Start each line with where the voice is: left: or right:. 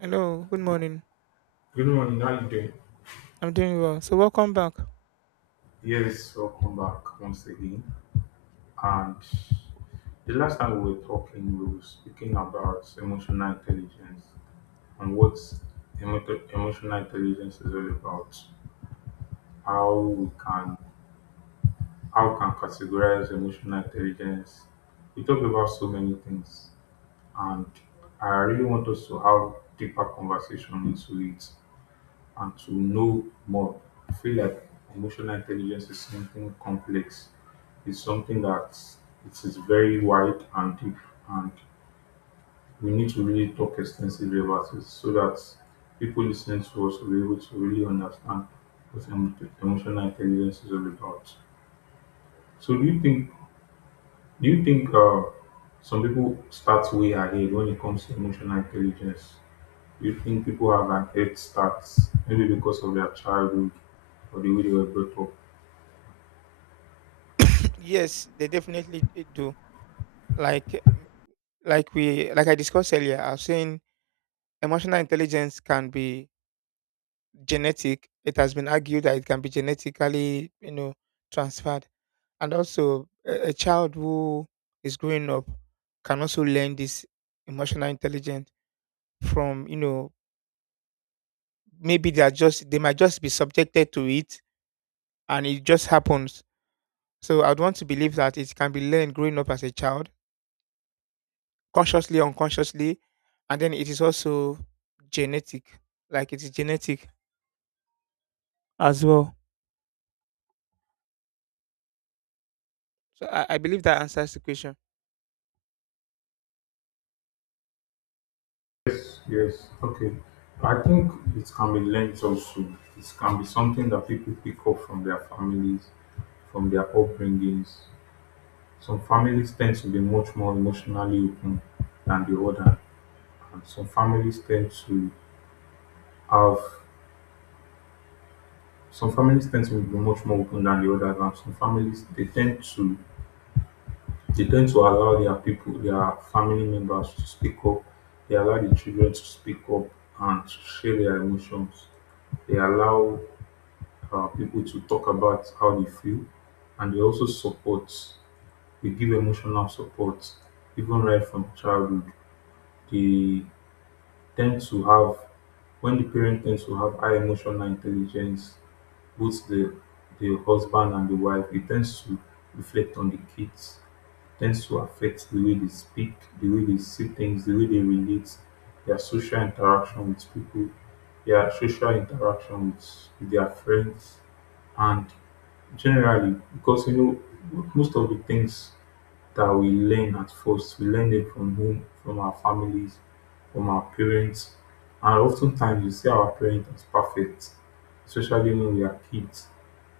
right: Hello, good morning.
left: Good morning, how you doing?
right: I'm doing well. So welcome back.
left: Yes, welcome back once again. And the last time we were talking, we were speaking about emotional intelligence and emotional intelligence is all about. How we can how we can categorize emotional intelligence. We talked about so many things, and I really want us to have deeper conversation into it, and to know more. I feel like emotional intelligence is something complex. It's something that it is very wide and deep, and we need to really talk extensively about it so that people listening to us will be able to really understand what emo- emotional intelligence is all about. So, do you think some people start way ahead when it comes to emotional intelligence? You think people have an head start, maybe because of their childhood or the way they were brought up?
right: Yes, they definitely do. Like mm, like we like I discussed earlier, I was saying emotional intelligence can be genetic. It has been argued that it can be genetically, you know, transferred. And also a child who is growing up can also learn this emotional intelligence from, you know, maybe they might just be subjected to it and it just happens. So I'd want to believe that it can be learned growing up as a child, consciously, unconsciously, and then it is also genetic, like it is genetic as well. So I believe that answers the question.
left: Yes, yes. Okay. I think it can be learned also. It can be something that people pick up from their families, from their upbringings. Some families tend to be much more emotionally open than the other, and have some families tend to be much more open than the others, and some families they tend to. They tend to allow their people, their family members to speak up. They allow the children to speak up and to share their emotions. They allow people to talk about how they feel, and they also support, they give emotional support even right from childhood. They tend to have, when the parent tends to have high emotional intelligence, both the, the husband and the wife, it tends to reflect on the kids, tends to affect the way they speak, the way they see things, the way they relate, their social interaction with people, their social interaction with their friends, and generally, because you know, most of the things that we learn at first, we learn them from home, from our families, from our parents, and oftentimes we see our parents as perfect, especially when we are kids.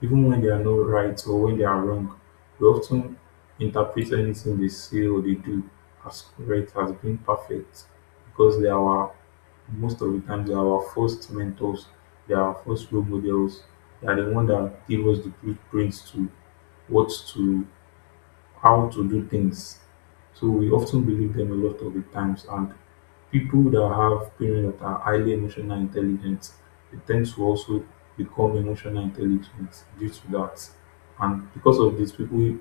left: Even when they are not right or when they are wrong, we often interpret anything they say or they do as correct, as being perfect, because they are our, most of the time, they are our first mentors, they are our first role models, they are the one that give us the blueprints to what to how to do things. So we often believe them a lot of the times. And people that have parents that are highly emotional intelligent, they tend to also become emotional intelligent due to that. And because of this, people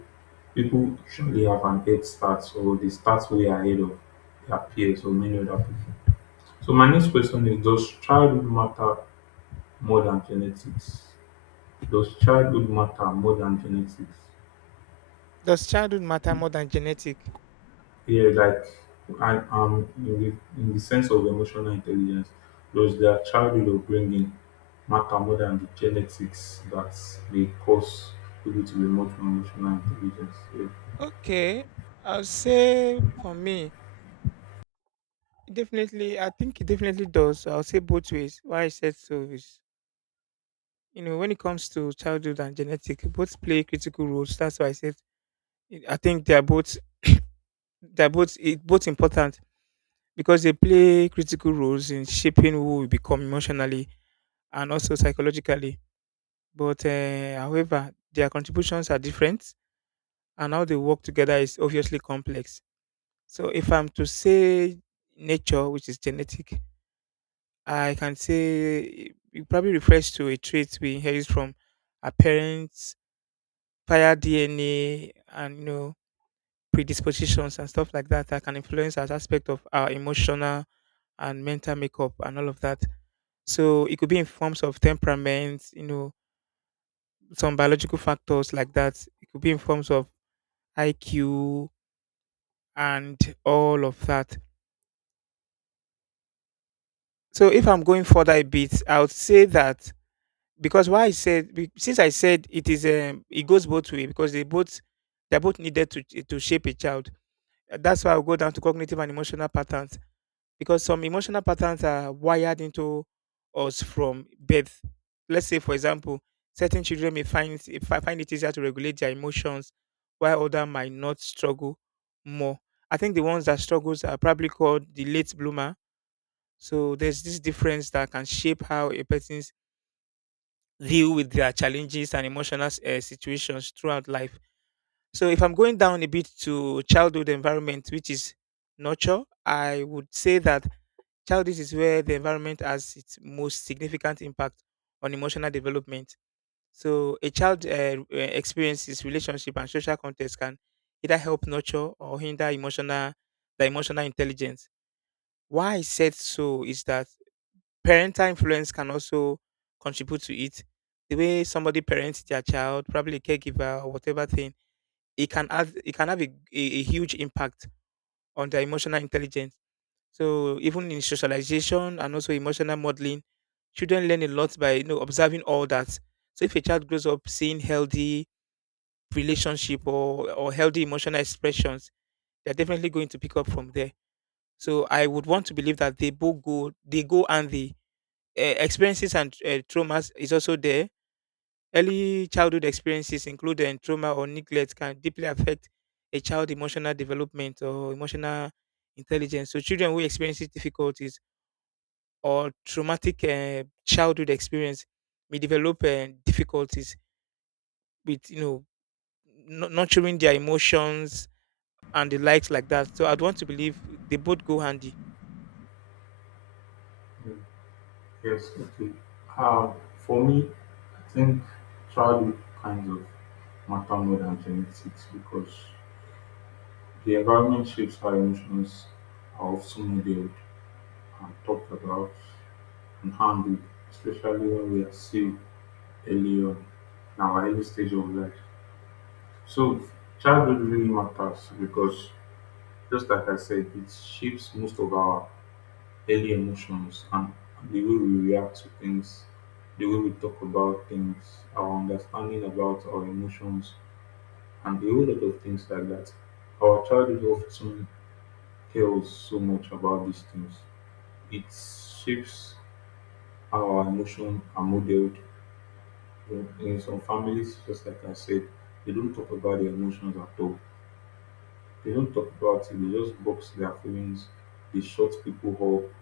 left: people usually have an head start or they start way ahead of their peers or many other people. So my next question is, does childhood matter more than genetics? Does childhood matter more than genetics?
right: Does childhood matter more than genetic?
left: Yeah, like I, in the sense of emotional intelligence, does their childhood upbringing matter more than the genetics that may cause people to be much more emotional intelligence? Yeah.
right: Okay, I'll say for me, definitely, I think it definitely does. I'll say both ways. Why I said so is, you know, when it comes to childhood and genetic, both play critical roles. That's why I said I think they are both both important because they play critical roles in shaping who we become emotionally and also psychologically. But however, their contributions are different, and how they work together is obviously complex. So, if I'm to say nature, which is genetic, I can say it probably refers to a trait we inherit from our parents via DNA and, you know, predispositions and stuff like that that can influence as aspect of our emotional and mental makeup and all of that. So it could be in forms of temperament, you know, some biological factors like that. It could be in forms of IQ and all of that. So if I'm going further a bit, I would say that because why I said be- since I said it is it goes both way because they're both needed to shape a child. That's why I'll go down to cognitive and emotional patterns because some emotional patterns are wired into us from birth. Let's say, for example, certain children may find it easier to regulate their emotions, while others might not struggle more. I think the ones that struggles are probably called the late bloomer. So there's this difference that can shape how a person's deal with their challenges and emotional situations throughout life. So if I'm going down a bit to childhood environment, which is nurture, I would say that childish is where the environment has its most significant impact on emotional development. So, a child experiences relationship and social context can either help nurture or hinder emotional the emotional intelligence. Why I said so is that parental influence can also contribute to it. The way somebody parents their child, probably a caregiver or whatever thing, it can have a huge impact on their emotional intelligence, so even in socialization and also emotional modeling, children learn a lot by, you know, observing all that. So if a child grows up seeing healthy relationship or healthy emotional expressions, they're definitely going to pick up from there. So I would want to believe that they go, and the experiences and traumas is also there. Early childhood experiences, including trauma or neglect, can deeply affect a child's emotional development or emotional intelligence. So children who experience difficulties or traumatic childhood experience may develop difficulties with, you know, nurturing their emotions and the likes like that. So I'd want to believe they both go handy.
left: Mm. Yes, okay. Um, for me, I think childhood kind of matter more than genetics because the environment shapes how emotions are often modeled and talked about and handled, especially when we are still earlier. Now, our early stage of life. So, childhood really matters because, just like I said, it shapes most of our early emotions and the way we react to things, the way we talk about things, our understanding about our emotions, and a whole lot of things like that. Our childhood often tells so much about these things. It shapes our emotion and model. In some families, just like I said, they don't talk about their emotions at all. They don't talk about it. They just box their feelings. They shut people up,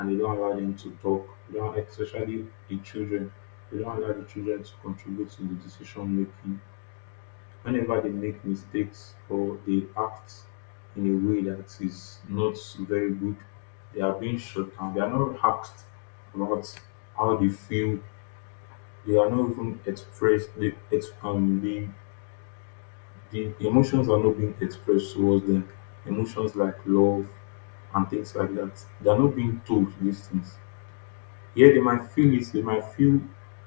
left: and they don't allow them to talk. They don't, especially the children. They don't allow the children to contribute to the decision making. Whenever they make mistakes or they act in a way that is not very good, they are being shut down. They are not asked about how they feel. They are not even expressed. They, the emotions are not being expressed towards them. Emotions like love and things like that. They are not being told these things. Yeah, they might feel it, they might feel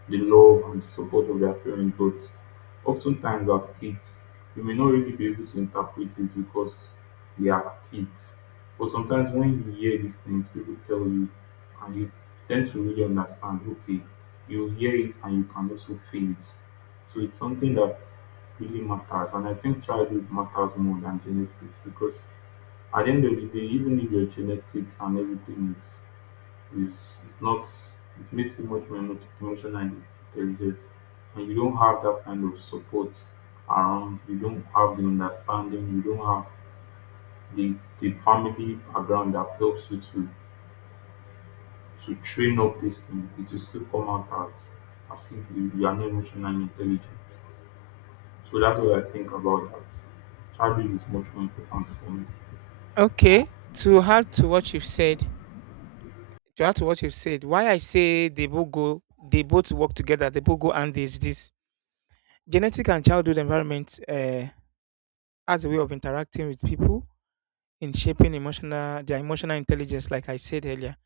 left: the love and the support of their parents, but oftentimes as kids, you may not really be able to interpret it because we are kids. But sometimes when you hear these things, people tell you, and you tend to really understand, okay, you hear it and you can also feel it. So it's something that really matters. And I think childhood matters more than genetics because at the end of the day, even if your genetics and everything is it's not, it makes it much more emotional and intelligent, and you don't have that kind of support around, you don't have the understanding, you don't have the the family background that helps you to train up this thing, it will still come out as if you are not emotionally intelligent. So that's what I think about that. Childhood is much more important for me.
right: Okay, to add to what you've said, to add to what you've said, why I say they both go, they both work together, they both go, and is this genetic and childhood environment as a way of interacting with people in shaping emotional their emotional intelligence, like I said earlier.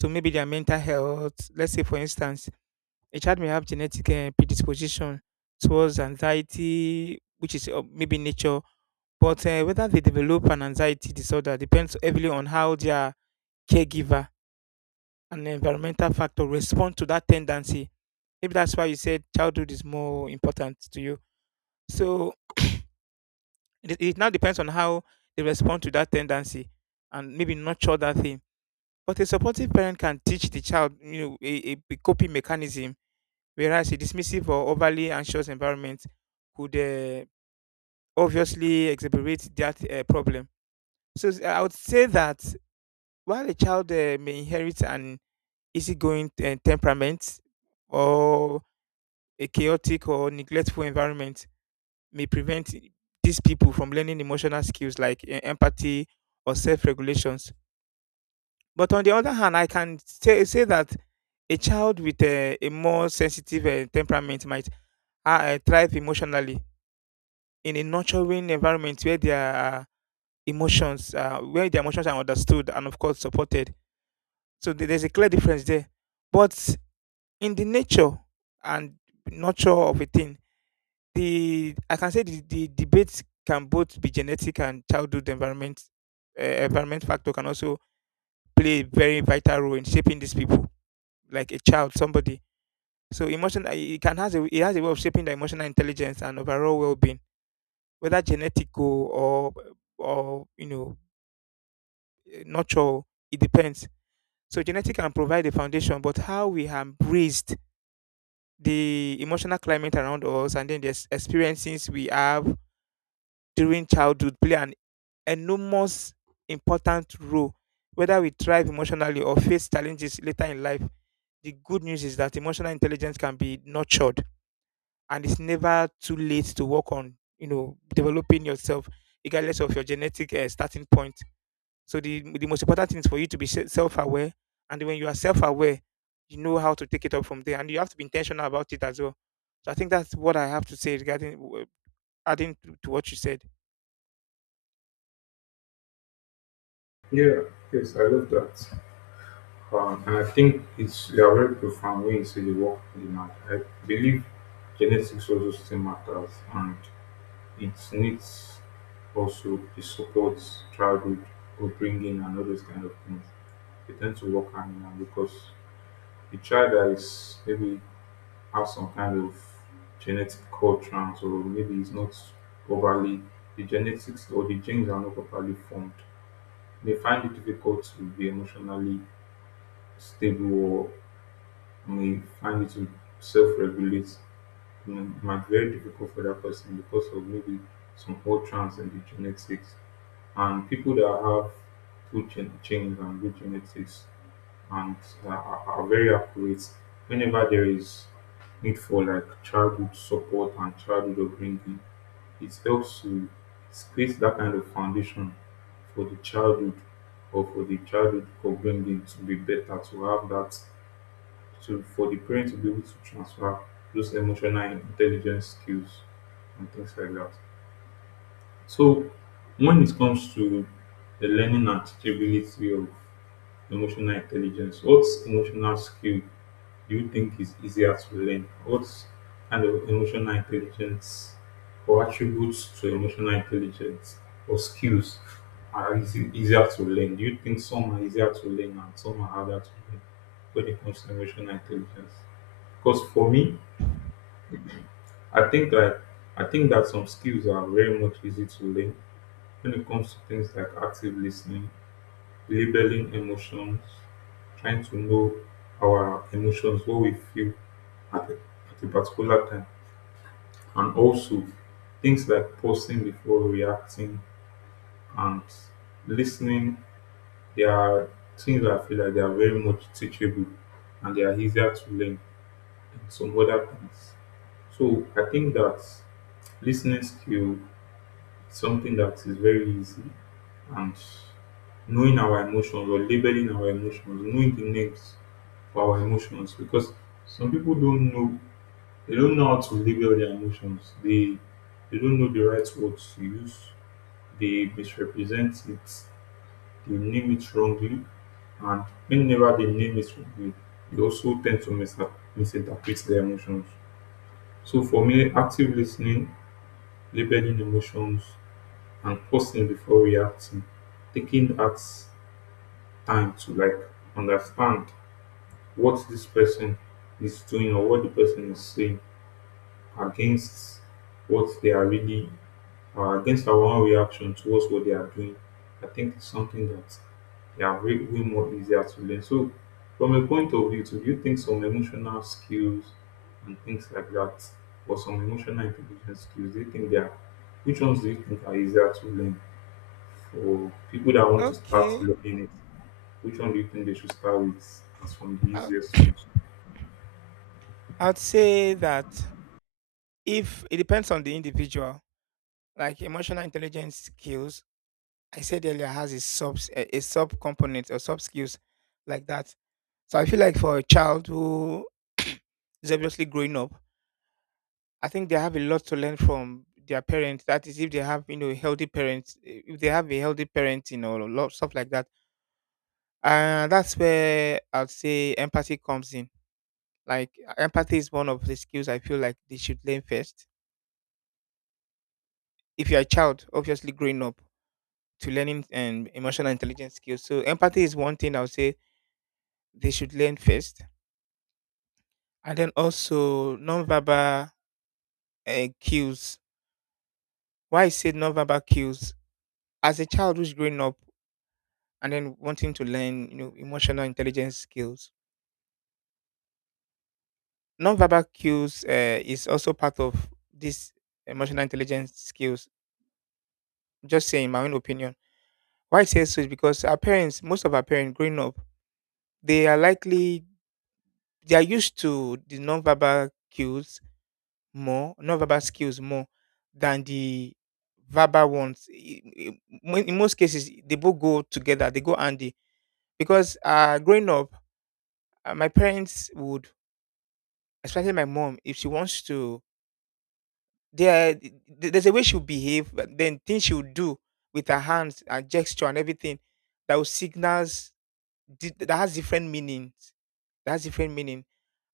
right: So maybe their mental health. Let's say, for instance, a child may have genetic predisposition towards anxiety, which is maybe nature, but whether they develop an anxiety disorder depends heavily on how their caregiver and environmental factor respond to that tendency. Maybe that's why you said childhood is more important to you. So it now depends on how they respond to that tendency and maybe nurture that thing. But a supportive parent can teach the child, you know, a coping mechanism, whereas a dismissive or overly anxious environment could obviously exacerbate that problem. So I would say that while a child may inherit an easygoing temperament, or a chaotic or neglectful environment may prevent these people from learning emotional skills like empathy or self-regulation. But on the other hand, I can say that a child with a more sensitive temperament might thrive emotionally in a nurturing environment where where their emotions are understood and of course supported. So there's a clear difference there. But in the nature and nurture of a thing, the I can say the debate can both be genetic and childhood environment. Environment factor can also play a very vital role in shaping these people, like a child, somebody. So emotion it can has a it has a way of shaping the emotional intelligence and overall well being, whether genetical or or, you know, nurture. It depends. So genetic can provide the foundation, but how we have raised the emotional climate around us and then the experiences we have during childhood play an enormous important role whether we thrive emotionally or face challenges later in life. The good news is that emotional intelligence can be nurtured, and it's never too late to work on, you know, developing yourself regardless of your genetic starting point. So the most important thing is for you to be self-aware, and when you are self-aware, you know how to take it up from there, and you have to be intentional about it as well. So I think that's what I have to say regarding adding to what you said.
left: Yeah, yes, I love that. And I think it's you are very profound when you say the work they had. I believe genetics also still matters and it needs also the support, childhood, upbringing, and all those kind of things. They tend to work hand in hand because the child that is maybe has some kind of genetic core trans or maybe is not overly the genetics or the genes are not properly formed. They find it difficult to be emotionally stable, may find it to self-regulate, you know, it might be very difficult for that person because of maybe some utterance in the genetics. And people that have good genes and good genetics and are very accurate, whenever there is need for like childhood support and childhood upbringing, it helps to, it creates that kind of foundation for the childhood or for the childhood upbringing to be better, to have that, to for the parent to be able to transfer those emotional intelligence skills and things like that. So when it comes to the learning and teachability of emotional intelligence, what emotional skill do you think is easier to learn? What kind of emotional intelligence or attributes to emotional intelligence or skills are easy, easier to learn? Do you think some are easier to learn and some are harder to learn when it comes to emotional intelligence? Because for me, I think that I think that some skills are very much easy to learn when it comes to things like active listening, labeling emotions, trying to know our emotions, what we feel at a, at a particular time, and also things like pausing before reacting and listening. They are things that I feel like they are very much teachable and they are easier to learn than some other things. So I think that listening skill something that is very easy, and knowing our emotions or labeling our emotions, knowing the names for our emotions, because some people don't know, they don't know how to label their emotions. They don't know the right words to use, they misrepresent it, they name it wrongly, and whenever they name it wrongly, they also tend to misinterpret their emotions. So for me, active listening, labeling emotions and pausing before reacting, taking that time to like understand what this person is doing or what the person is saying, against what they are really, or against our own reaction towards what they are doing. I think it's something that they are way, way more easier to learn. So, from a point of view, do you think some emotional skills and things like that, or some emotional intelligence skills, do you think they are, which ones do you think are easier to learn? For people that want to start
right: Okay,
left: learning it, which one do you think they should start with as from the
right: I,
left: easiest ones?
right: I'd say that if it depends on the individual, like emotional intelligence skills, I said earlier, has a a sub component or sub skills like that. So I feel like for a child who is obviously growing up, I think they have a lot to learn from their parents. That is, if they have, you know, healthy parents, if they have a healthy parenting or lot stuff like that, and that's where I'd say empathy comes in. Like empathy is one of the skills I feel like they should learn first. If you're a child, obviously growing up to learning and emotional intelligence skills, so empathy is one thing I would say they should learn first, and then also non-verbal cues. Why I say non-verbal cues, as a child who's growing up and then wanting to learn, you know, emotional intelligence skills, nonverbal cues is also part of this emotional intelligence skills. Just saying my own opinion. Why I say so is because our parents, most of our parents growing up, they are likely they are used to the nonverbal cues more, nonverbal skills more than the verbal ones. In most cases, they both go together. They go handy because, growing up, my parents would, especially my mom, if she wants to, there, th- there's a way she'll behave, but then things she'll do with her hands and gesture and everything that will signals that has different meanings. That has different meaning.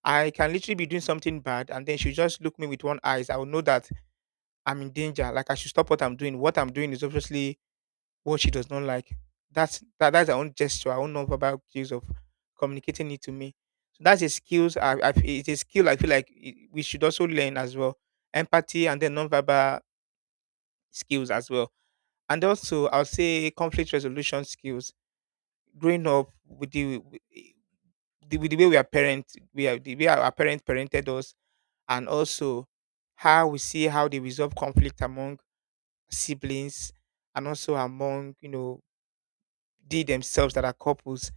right: I can literally be doing something bad, and then she'll just look me with one eyes. I will know that I'm in danger. Like I should stop what I'm doing. What I'm doing is obviously what she does not like. That's that's her own gesture, her own nonverbal cues of communicating it to me. So that's a skills. I it's a skill I feel like we should also learn as well, empathy and then nonverbal skills as well, and also I'll say conflict resolution skills. Growing up with the, with the way we are parent, we are the way our parents parented us, and also how we see how they resolve conflict among siblings and also among, you know, they themselves that are couples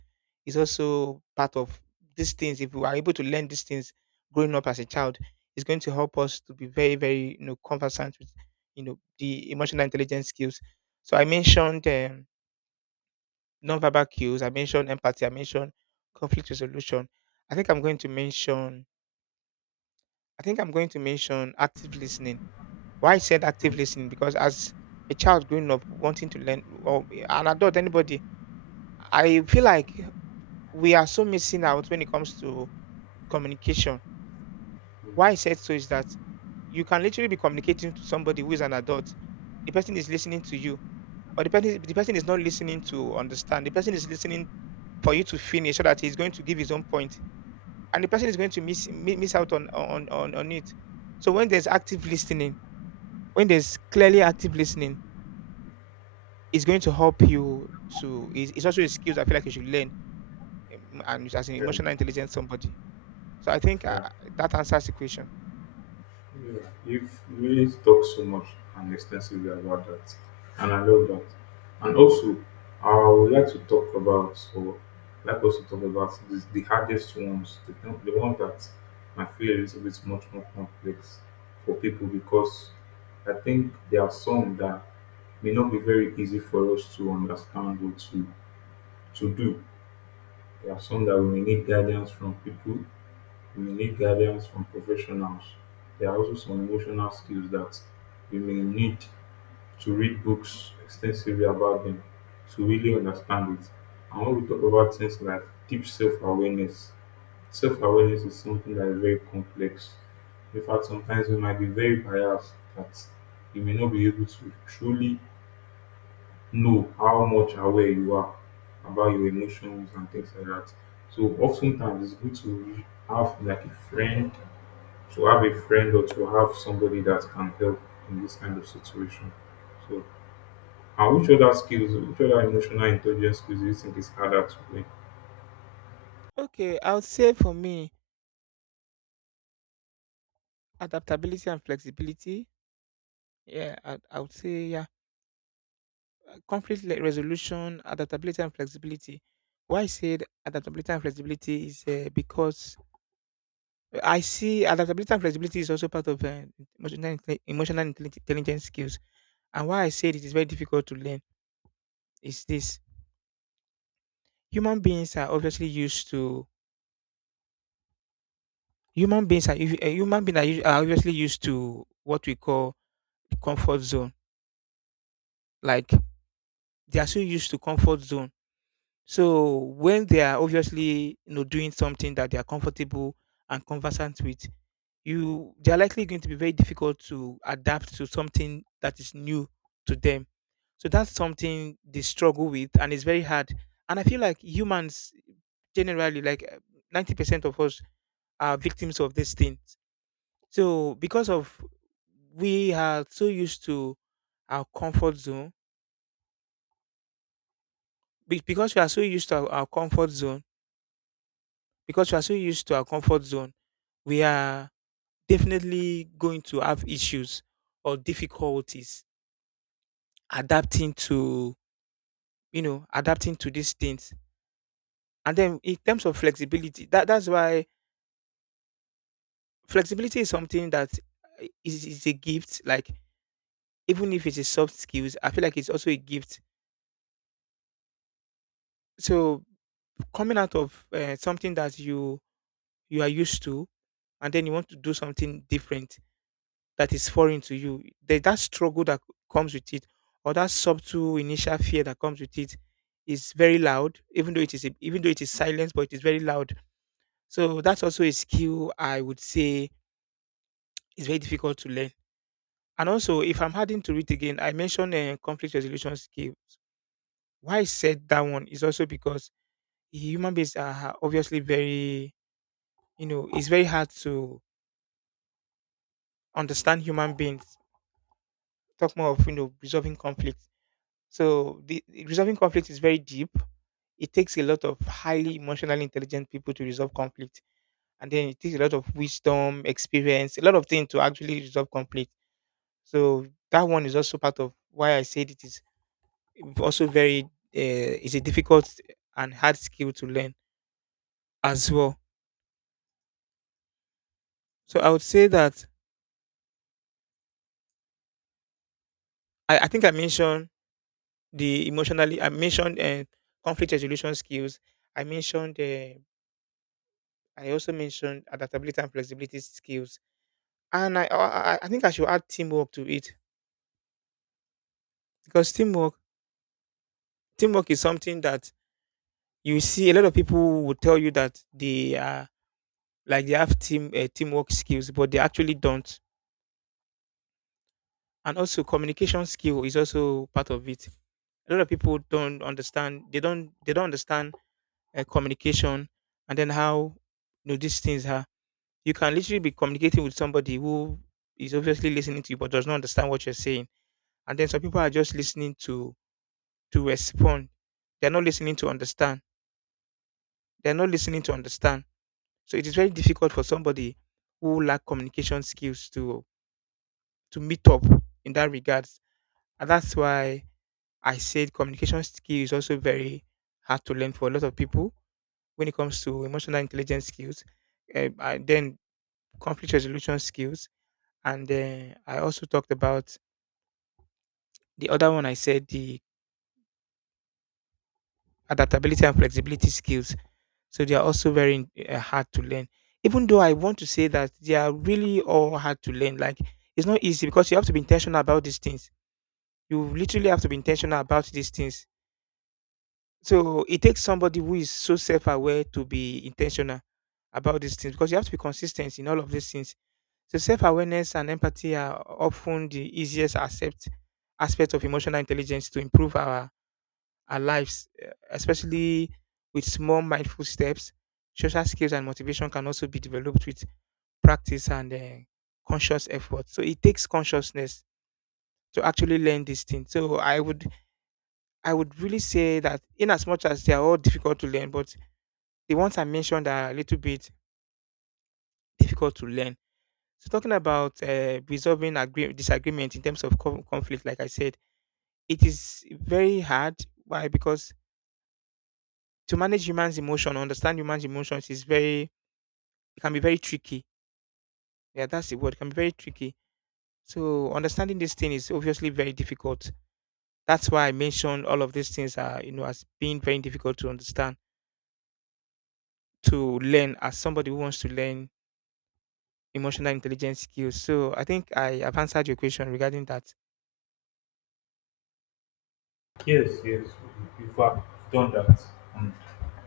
right: is also part of these things. If we are able to learn these things growing up as a child, it's going to help us to be very, very, you know, conversant with, you know, the emotional intelligence skills. So I mentioned non cues. I mentioned empathy. I mentioned conflict resolution. I think I'm going to mention. I think I'm going to mention active listening. Why I said active listening because as a child growing up wanting to learn or an adult anybody, I feel like we are so missing out when it comes to communication.
left: Mm,
right: Why I said so is that you can literally be communicating to somebody who is an adult. The person is listening to you, but the person is not listening to understand. The person is listening for you to finish so that he's going to give his own point, and the person is going to miss out on it. So when there's active listening, when there's clearly active listening, it's going to help you to. It's also a skill I feel like you should learn, and as an
left: um,
right: emotional intelligence somebody. So I think
left: yeah,
right: that answers the question.
left: yeah. You've really talked so much and extensively about that, and I love that. And also, I would like to talk about, or like us to talk about this, the hardest ones, the one that I feel is a bit much more complex for people, because I think there are some that may not be very easy for us to understand or to do. There are some that we may need guidance from people, we may need guidance from professionals. There are also some emotional skills that we may need to read books extensively about them to really understand it. And when we talk about things like deep self awareness is something that is very complex. In fact, sometimes we might be very biased that we may not be able to truly know how much aware you are about your emotions and things like that. So oftentimes it's good to have like a friend, to have a friend or to have somebody that can help in this kind of situation. So and which other skills, which other emotional intelligence skills do you think is harder to learn?
right: Okay, I would say for me, adaptability and flexibility. Yeah, I would say yeah, conflict resolution, adaptability and flexibility. Why I said adaptability and flexibility is because I see adaptability and flexibility is also part of emotional intelligence skills. And why I said it is very difficult to learn is this: human beings are obviously used to human beings are usu- human beings are usu- are obviously used to what we call the comfort zone, like they are so used to comfort zone. So when they are obviously you know doing something that they are comfortable and conversant with, you they are likely going to be very difficult to adapt to something that is new to them. So that's something they struggle with, and it's very hard. And I feel like humans generally, like 90% of us, are victims of these things. So because of we are so used to our comfort zone, because we are so used to our comfort zone, because we are so used to our comfort zone we are definitely going to have issues or difficulties adapting to you know adapting to these things, and then in terms of flexibility, that's why flexibility is something that is a gift, like even if it's a soft skills I feel like it's also a gift. So coming out of something that you are used to and then you want to do something different that is foreign to you. That struggle that comes with it, or that subtle initial fear that comes with it, is very loud. Even though it is, even though it is silence, but it is very loud. So that's also a skill I would say is very difficult to learn. And also, if I'm adding to it again, I mentioned conflict resolution skills. Why I said that one is also because human beings are obviously very, you know, it's very hard to understand human beings. Talk more of you know resolving conflict. So the resolving conflict is very deep. It takes a lot of highly emotionally intelligent people to resolve conflict, and then it takes a lot of wisdom, experience, a lot of things to actually resolve conflict. So that one is also part of why I said it is also very is a difficult and hard skill to learn as well. So I would say that I think I mentioned the emotionally I mentioned conflict resolution skills. I mentioned I also mentioned adaptability and flexibility skills. And I think I should add teamwork to it, because teamwork teamwork is something that you see a lot of people will tell you that they are like they have teamwork skills, but they actually don't. And also communication skill is also part of it. A lot of people don't understand. They don't understand communication and then how you know these things are. You can literally be communicating with somebody who is obviously listening to you but does not understand what you're saying. And then some people are just listening to respond. They're not listening to understand. They're not listening to understand. So it is very difficult for somebody who lack communication skills to meet up in that regards. And that's why I said communication skill is also very hard to learn for a lot of people when it comes to emotional intelligence skills, eh, and then conflict resolution skills. And eh, I also talked about the other one I said the adaptability and flexibility skills. So they are also very hard to learn. Even though I want to say that they are really all hard to learn, like it's not easy because you have to be intentional about these things. You literally have to be intentional about these things. So it takes somebody who is so self-aware to be intentional about these things, because you have to be consistent in all of these things. So self-awareness and empathy are often the easiest accept aspect of emotional intelligence to improve our lives, eh, especially with small mindful steps. Social skills and motivation can also be developed with practice and conscious effort. So it takes consciousness to actually learn these things. So I would really say that in as much as they are all difficult to learn, but the ones I mentioned are a little bit difficult to learn. So talking about resolving disagreement in terms of conflict, like I said, it is very hard. Why? Because to manage humans' emotion, understand humans' emotions is very it can be very tricky. Yeah, that's the word. It can be very tricky. So understanding this thing is obviously very difficult. That's why I mentioned all of these things are, you know, as being very difficult to understand, to learn as somebody who wants to learn emotional intelligence skills. So I think I have answered your question regarding that.
left: Yes, yes, we've done that. And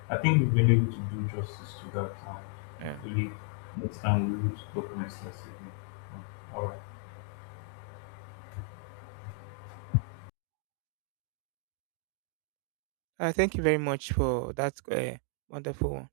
left: I think we've been able to do justice to that. And
right: Yeah.
left: hopefully, next time we will talk more extensively. All right.
right: Thank you very much for that wonderful one.